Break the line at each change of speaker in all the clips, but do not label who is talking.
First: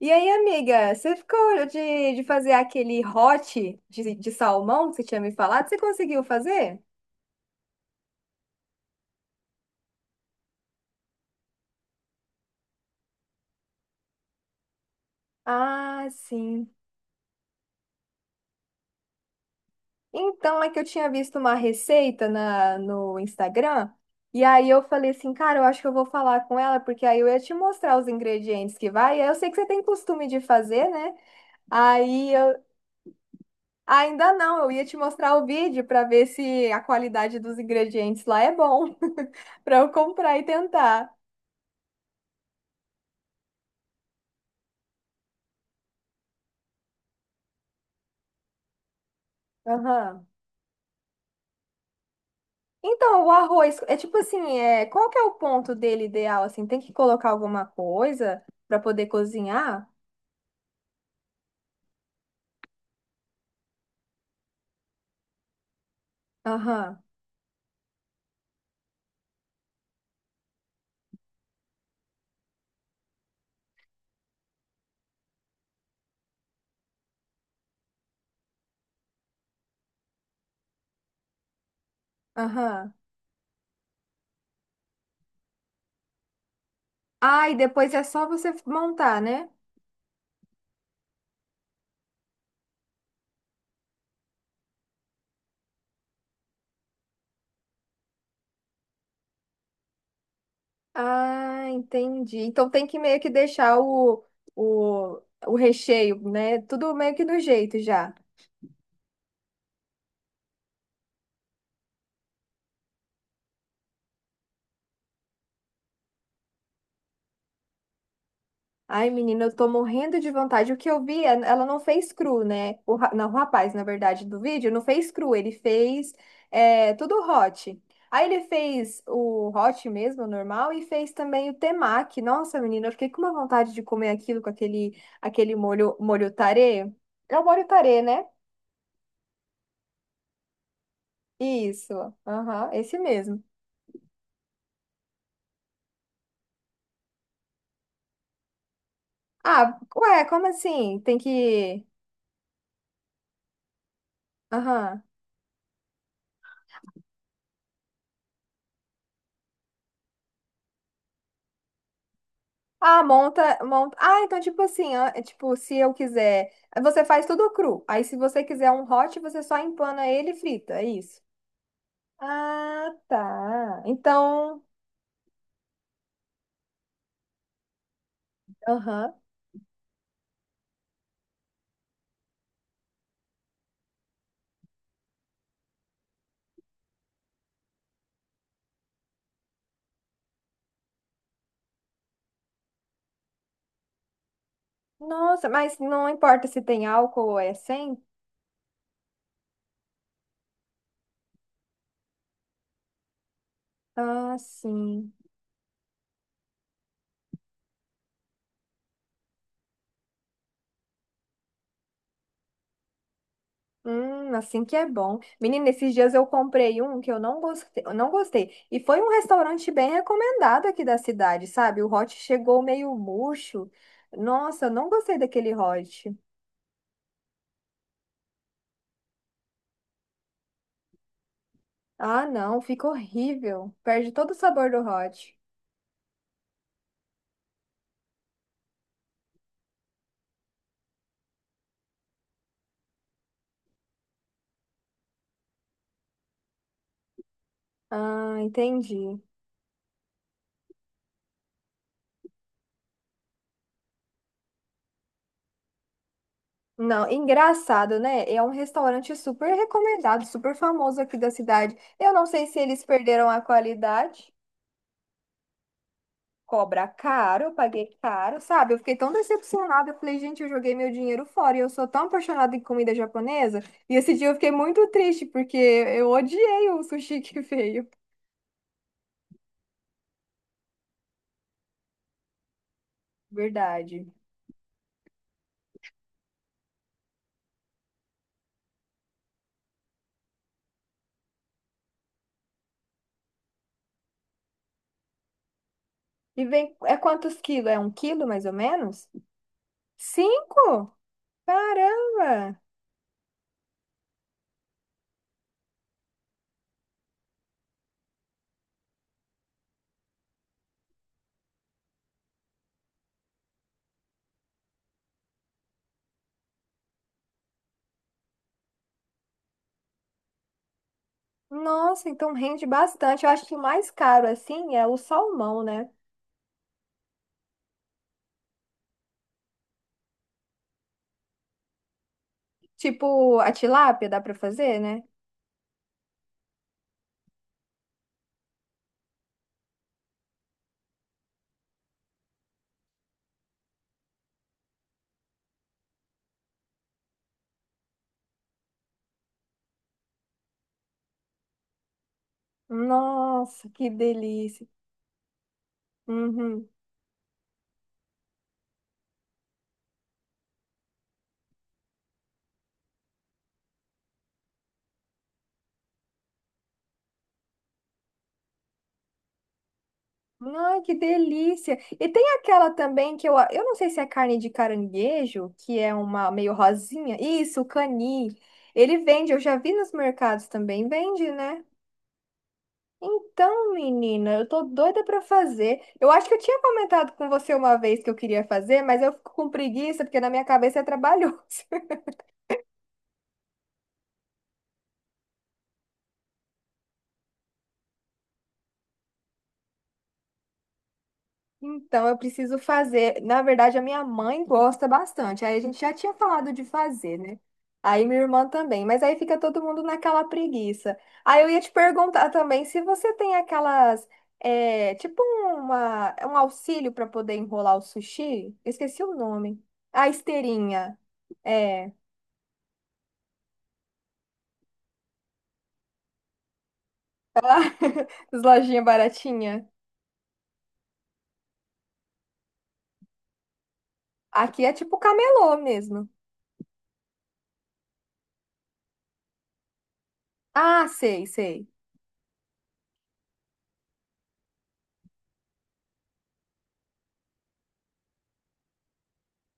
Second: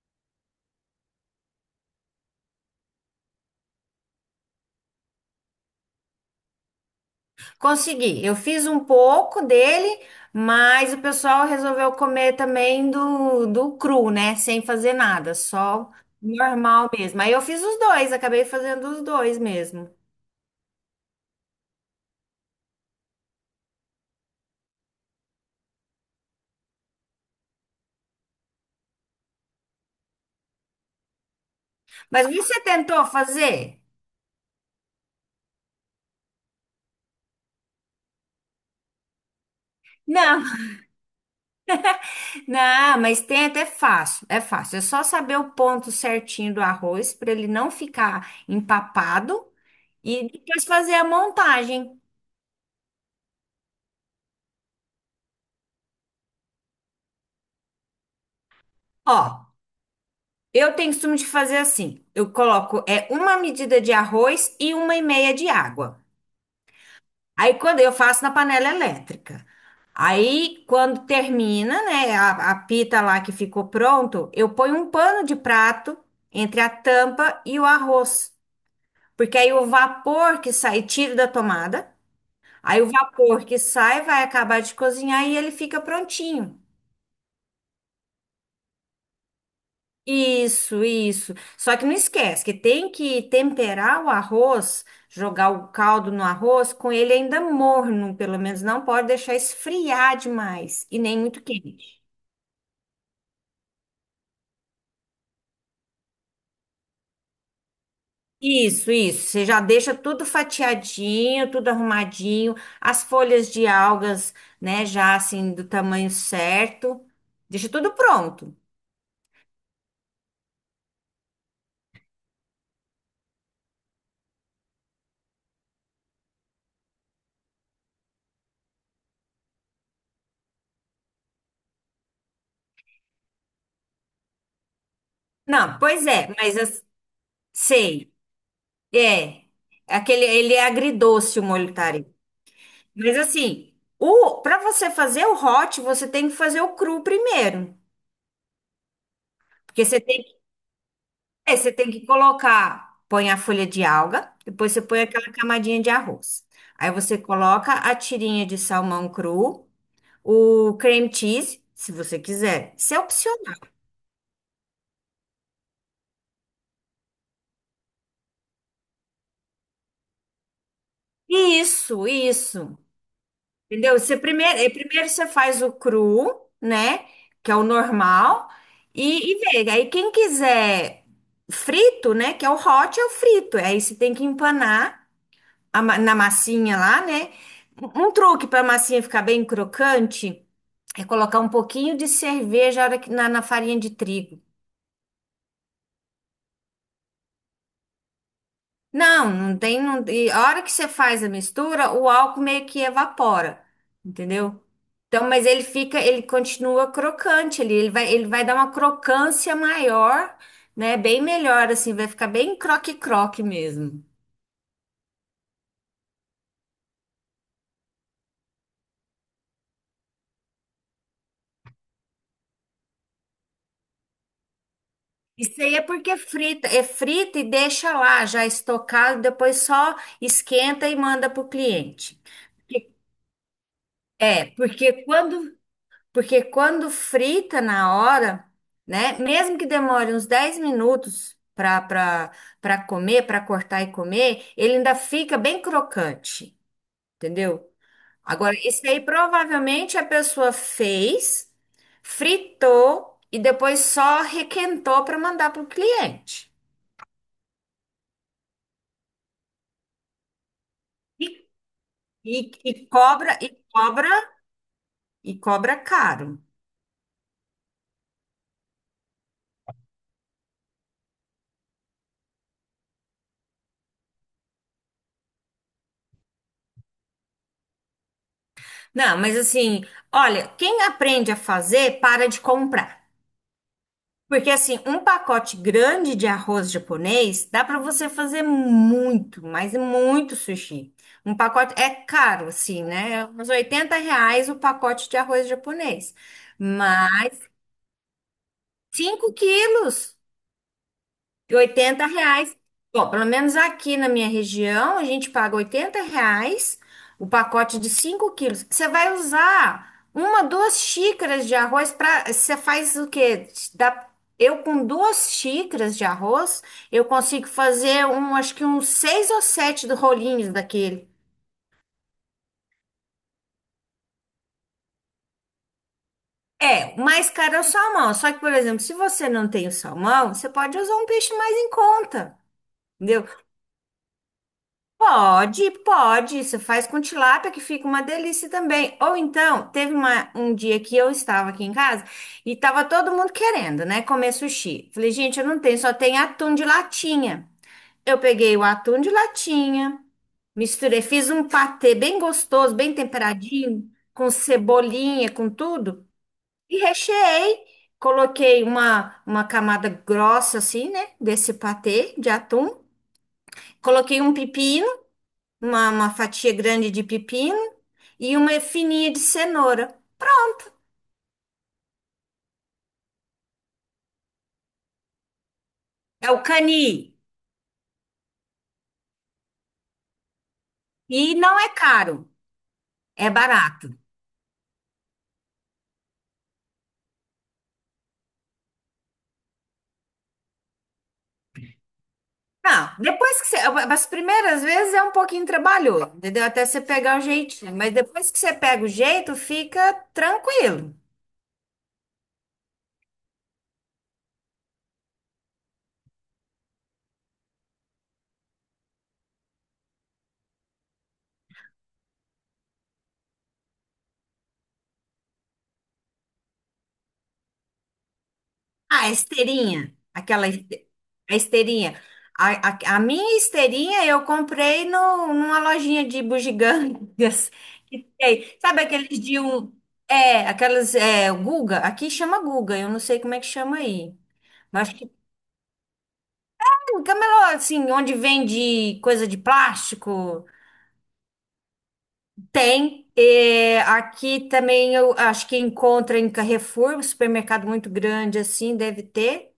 E aí, amiga, você ficou de fazer aquele hot de salmão que você tinha me falado? Você conseguiu fazer?
Consegui. Eu fiz um pouco dele, mas o pessoal resolveu comer também do cru, né? Sem fazer nada, só
Ah, sim.
normal mesmo. Aí eu fiz os dois, acabei fazendo os dois mesmo.
Então, é que eu tinha visto uma receita no Instagram, e aí eu falei assim, cara, eu acho que eu vou falar com ela, porque aí eu ia te mostrar os ingredientes que vai, e aí eu sei que você tem costume de fazer, né?
Mas
Aí eu
você tentou fazer?
ainda não, eu ia te mostrar o vídeo para ver se a qualidade dos ingredientes lá é bom, para eu comprar e
Não,
tentar.
não, mas tem até fácil. É só saber o ponto certinho do arroz para ele não ficar empapado
Aham.
e depois fazer a montagem.
Então, o arroz, é tipo assim, é, qual que é o ponto dele ideal, assim? Tem que colocar alguma coisa para poder
Ó.
cozinhar?
Eu tenho costume de fazer assim. Eu coloco é uma medida de arroz e uma e meia de água.
Aham,
Aí quando eu faço na panela elétrica. Aí quando termina, né, a pita lá que ficou pronto, eu ponho um pano de prato entre a tampa e o arroz, porque aí o vapor que sai, tiro da tomada, aí o
aham.
vapor que sai vai acabar de cozinhar e ele fica prontinho.
Ah, e depois é só você montar, né?
Isso, isso. Só que não esquece que tem que temperar o arroz, jogar o caldo no arroz com ele ainda morno, pelo menos não pode deixar esfriar demais e nem muito
Ah,
quente.
entendi. Então tem que meio que deixar o, o recheio, né? Tudo meio que do jeito já.
Isso, isso. Você já deixa tudo fatiadinho, tudo arrumadinho, as folhas de algas, né, já assim do tamanho certo. Deixa tudo pronto.
Ai, menina, eu tô morrendo de vontade. O que eu vi, é- ela não fez cru, né? O, ra- não, o rapaz, na verdade, do vídeo, não fez cru, ele fez é, tudo hot. Aí ele fez o hot mesmo, o normal, e fez também o temaki. Nossa, menina, eu fiquei com uma vontade de comer aquilo com aquele, aquele
Não,
molho,
pois é,
molho
mas as-
tarê. É o molho tarê,
sei.
né?
É. Aquele, ele é agridoce o molho tarê.
Isso, aham, esse
Mas
mesmo.
assim, o para você fazer o hot, você tem que fazer o cru primeiro.
Ah,
Porque você tem
ué,
que,
como assim? Tem
é, você
que...
tem que colocar, põe a folha de alga, depois você põe
Aham.
aquela camadinha de arroz. Aí você coloca a tirinha de salmão cru, o cream cheese, se você quiser. Isso é
Ah,
opcional.
monta, monta. Ah, então tipo assim, ah, é tipo, se eu quiser, você faz tudo cru. Aí se você quiser um hot, você só empana ele e frita, é isso.
Isso, isso.
Ah, tá.
Entendeu? Você primeiro,
Então,
primeiro você faz o cru, né? Que é o normal,
aham.
e vê. Aí quem quiser frito, né? Que é o hot, é o frito. Aí você tem que empanar a ma- na massinha lá, né? Um truque para a massinha ficar bem crocante é colocar um pouquinho de cerveja na, hora que- na na farinha de trigo.
Nossa, mas não importa se tem álcool ou é sem?
Não, não tem. Não, e a hora que você faz a mistura, o álcool meio que evapora,
Ah,
entendeu?
sim.
Então, mas ele fica, ele continua crocante ali, ele vai dar uma crocância maior, né? Bem melhor, assim, vai ficar bem croque-croque mesmo.
Assim que é bom. Menina, esses dias eu comprei um que eu não gostei, eu não gostei. E foi um restaurante bem recomendado aqui da cidade, sabe? O hot chegou meio murcho. Nossa, eu não gostei daquele
Isso aí é
hot.
porque frita, é frita e deixa lá já estocado, depois só esquenta e manda pro cliente.
Ah, não, fica horrível. Perde todo o
É,
sabor do
porque
hot.
quando porque quando frita na hora, né? Mesmo que demore uns 10 minutos para para comer, para cortar e comer, ele ainda fica bem crocante, entendeu?
Ah,
Agora, isso aí
entendi.
provavelmente a pessoa fez, fritou e depois só requentou para mandar para o cliente.
Não, engraçado, né? É um restaurante super recomendado, super famoso aqui
E,
da cidade. Eu não sei
e,
se eles
e
perderam
cobra
a qualidade.
caro.
Cobra caro, eu paguei caro, sabe? Eu fiquei tão decepcionada. Eu falei, gente, eu joguei meu dinheiro fora e eu sou tão apaixonada em comida japonesa. E esse dia eu fiquei muito triste porque eu odiei o sushi que veio.
Não, mas assim, olha, quem aprende a fazer, para de comprar.
Verdade.
Porque assim, um pacote grande de arroz japonês dá para você fazer muito, mas muito sushi. Um pacote é caro, assim, né? É uns 80 reais o pacote de arroz japonês.
E vem, é quantos
Mas
quilos? É um quilo mais ou menos?
5 quilos.
Cinco?
E 80 reais.
Caramba!
Bom, pelo menos aqui na minha região, a gente paga 80 reais o pacote de 5 quilos. Você vai usar uma, duas xícaras de arroz para. Você faz o quê? Dá, eu com duas xícaras de arroz, eu consigo fazer um, acho que uns seis ou sete do rolinhos daquele.
Nossa, então rende bastante. Eu acho que o mais caro assim é o salmão, né?
É, o mais caro é o salmão. Só que, por exemplo, se você não tem o salmão, você pode usar um peixe mais em conta. Entendeu?
Tipo, a tilápia dá pra fazer, né?
Pode, pode. Você faz com tilápia que fica uma delícia também. Ou então, teve uma- um dia que eu estava aqui em casa e estava todo mundo querendo, né, comer sushi. Falei, gente, eu não tenho, só tem atum de latinha. Eu peguei o atum de latinha, misturei, fiz um patê bem gostoso, bem
Nossa, que
temperadinho, com
delícia.
cebolinha, com tudo,
Uhum.
e recheei. Coloquei uma camada grossa assim, né, desse patê de atum. Coloquei um pepino uma fatia grande de pepino e uma fininha de cenoura.
Ai, que delícia. E tem aquela também que eu não sei se é carne de caranguejo, que é uma
É o
meio
cani.
rosinha. Isso, o cani. Ele vende, eu já vi nos mercados também, vende,
E não
né?
é caro, é
Então,
barato.
menina, eu tô doida pra fazer. Eu acho que eu tinha comentado com você uma vez que eu queria fazer, mas eu fico com preguiça porque na minha cabeça é trabalhoso.
Não, depois que você. As primeiras vezes é um pouquinho trabalhoso, entendeu? Até você pegar o jeitinho. Mas depois que você pega o jeito, fica tranquilo.
Então, eu preciso fazer. Na verdade, a minha mãe gosta bastante. Aí a gente já tinha falado de fazer, né? Aí minha irmã também. Mas aí fica todo mundo naquela preguiça. Aí eu ia te perguntar também se você tem aquelas. É, tipo uma, um auxílio para poder enrolar o sushi. Eu esqueci
Ah, a
o nome.
esteirinha,
A
aquela este-
esteirinha.
a
É.
esteirinha. A minha esteirinha eu comprei no, numa lojinha de bugigangas que
As
tem. Sabe
lojinhas
aqueles de
baratinhas.
um. É, aquelas. É, Guga, aqui chama Guga, eu não sei como é que chama aí.
Aqui é
Mas acho
tipo
que
camelô mesmo.
tem um camelô, assim, onde vende coisa de plástico,
Ah, sei, sei.
tem. É, aqui também eu acho que encontra em Carrefour, um supermercado muito grande assim, deve ter.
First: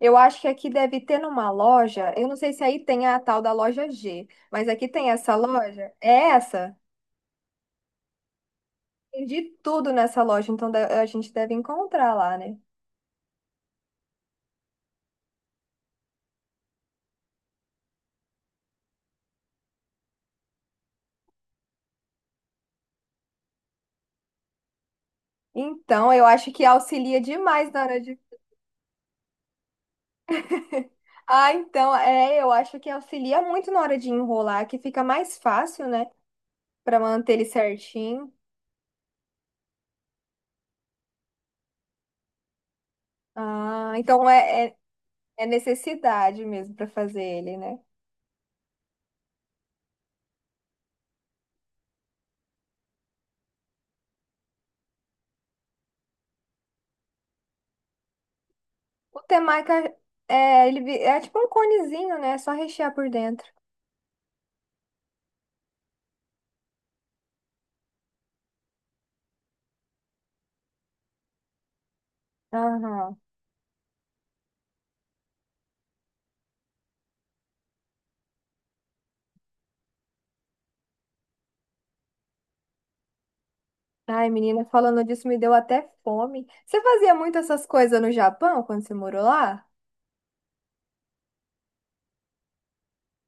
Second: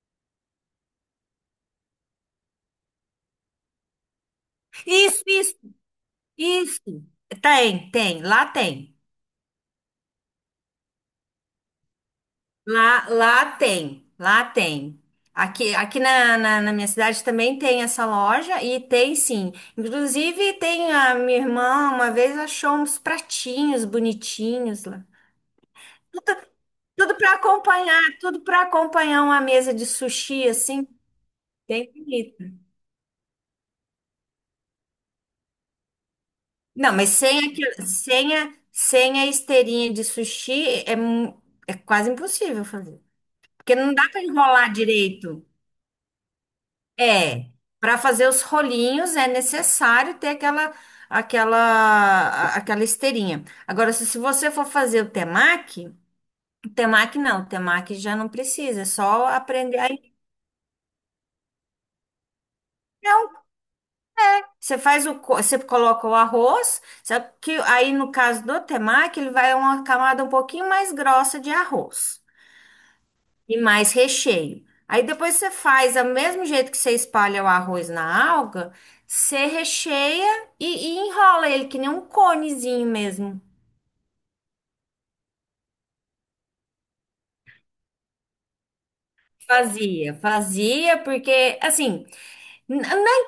Eu acho que aqui deve ter numa loja. Eu não sei se aí tem a tal da loja G, mas aqui tem
Isso,
essa
isso.
loja. É essa?
Isso. Tem, tem, lá tem.
Tem de tudo nessa loja, então de- a gente deve encontrar lá, né?
Lá tem, lá tem. Aqui, aqui na minha cidade também tem essa loja e tem sim. Inclusive, tem a minha irmã uma vez achou uns pratinhos bonitinhos lá.
Então, eu
Tudo,
acho que auxilia demais na hora de.
tudo para acompanhar uma mesa de sushi assim,
Ah,
bem
então, é, eu
bonita.
acho que auxilia muito na hora de enrolar, que fica mais fácil, né?
Não,
Pra
mas
manter
sem,
ele
aquele-
certinho.
sem, a, sem a esteirinha de sushi é, mu- é quase impossível fazer. Porque
Ah,
não dá para
então é,
enrolar
é
direito.
é necessidade mesmo pra fazer
É,
ele, né?
para fazer os rolinhos é necessário ter aquela aquela a- aquela esteirinha. Agora, se você for fazer o temaki não, o temaki já não precisa, é
O
só
temaki
aprender. Aí,
é, ele vi- é tipo um conezinho, né? É só rechear por
não,
dentro.
você faz o co- você coloca o arroz, só que aí no caso do temaki, ele vai uma camada um pouquinho mais grossa de arroz.
Aham.
E mais recheio. Aí depois você faz, do mesmo jeito que você espalha o arroz na alga, você recheia e enrola ele, que nem um conezinho mesmo.
Ai, menina, falando disso me deu até fome. Você fazia muito essas coisas no Japão quando você morou lá?
Fazia, fazia, porque, assim, n-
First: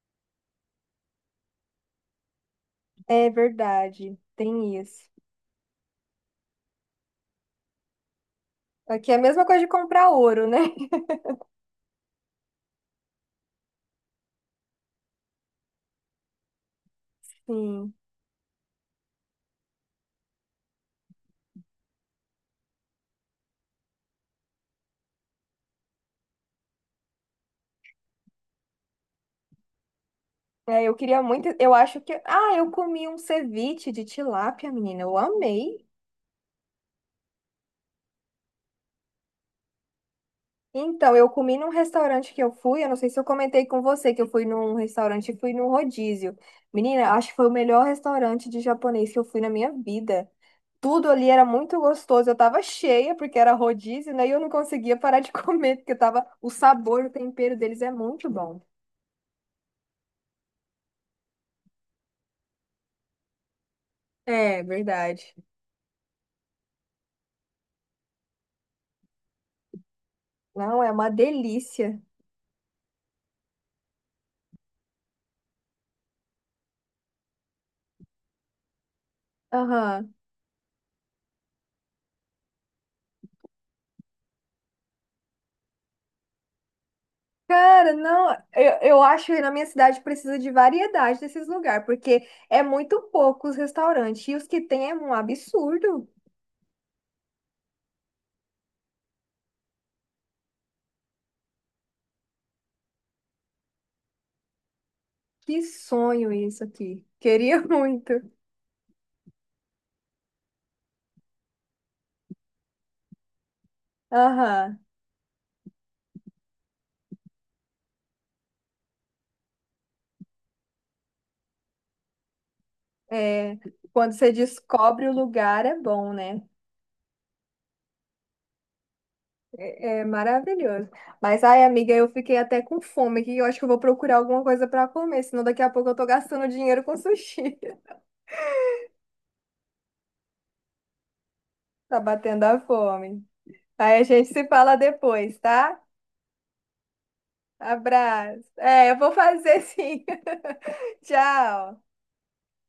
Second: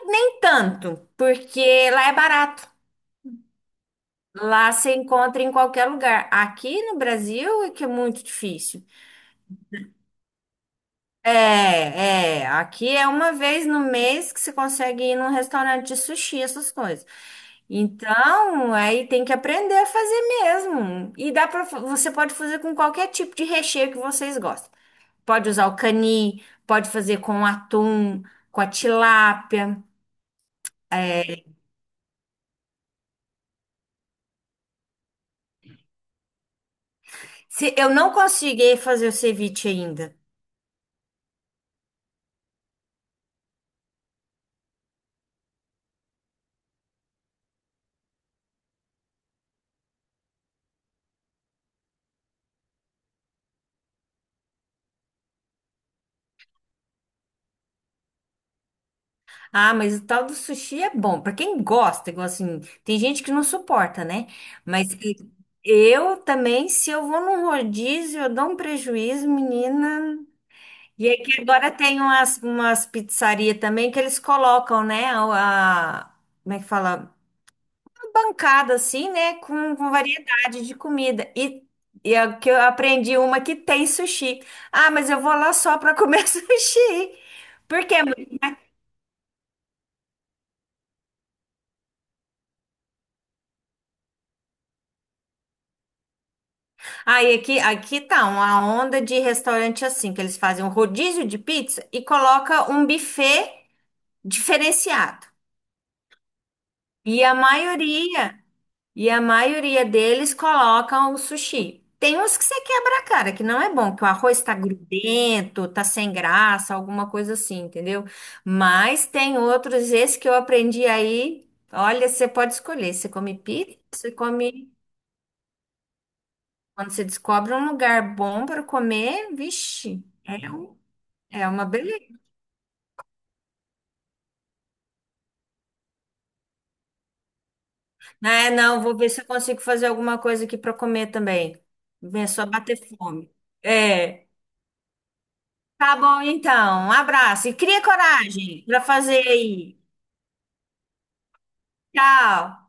nem tanto, porque lá é barato.
É verdade,
Lá
tem
você
isso.
encontra em qualquer lugar. Aqui no Brasil é que é muito difícil.
Aqui é a mesma coisa de comprar ouro, né?
É, é. Aqui é uma vez no mês que você consegue ir num restaurante de sushi, essas coisas.
Sim.
Então, aí tem que aprender a fazer mesmo. E dá para você pode fazer com qualquer tipo de recheio que vocês gostam. Pode usar o cani, pode fazer com atum, com a tilápia.
É, eu queria
É,
muito. Eu acho que. Ah, eu comi um ceviche de tilápia, menina. Eu amei.
se eu não consegui fazer o ceviche ainda.
Então, eu comi num restaurante que eu fui, eu não sei se eu comentei com você que eu fui num restaurante fui num rodízio. Menina, acho que foi o melhor restaurante de japonês que eu fui na minha vida. Tudo ali era muito gostoso. Eu tava cheia porque era rodízio, né? E eu não conseguia parar de comer porque tava o sabor, o tempero deles é muito bom.
Ah, mas o tal do sushi é bom. Pra quem gosta, igual assim, tem gente que não suporta, né?
É,
Mas e-
verdade.
eu também, se eu vou num rodízio, eu dou um prejuízo, menina.
Não, é
E
uma
é que agora
delícia.
tem umas, umas pizzarias também que eles colocam, né? A- como é que fala? Uma bancada assim, né? Com
Aham.
variedade de comida. E a, que eu aprendi uma que tem sushi. Ah, mas eu vou lá só para comer sushi. Por
Cara,
quê?
não, eu acho que na minha cidade precisa de variedade desses lugares, porque é muito pouco os restaurantes, e os que tem é um absurdo.
Aí aqui, aqui tá uma onda de restaurante assim, que eles fazem um rodízio de pizza e coloca um buffet diferenciado.
Que sonho isso aqui.
E a
Queria muito.
maioria. E a maioria deles colocam o sushi. Tem uns que você quebra a cara, que não é bom, que o arroz tá
Aham.
grudento, tá sem graça, alguma coisa assim, entendeu? Mas tem outros, esse que eu aprendi aí. Olha, você pode escolher. Você come
É,
pizza, você
quando você
come.
descobre o lugar, é bom, né?
Quando você descobre um lugar bom para comer,
É,
vixe,
é
é, um-
maravilhoso. Mas,
é
ai,
uma
amiga, eu
beleza.
fiquei até com fome aqui. Eu acho que eu vou procurar alguma coisa para comer, senão daqui a pouco eu tô gastando dinheiro com sushi.
É, não, vou ver se eu consigo fazer alguma coisa aqui para comer também.
Tá
Vem
batendo
só
a
bater
fome.
fome.
Aí a
É.
gente se fala depois, tá?
Tá bom, então. Um abraço e cria
Abraço.
coragem para
É, eu vou
fazer
fazer
aí.
sim. Tchau.
Tchau.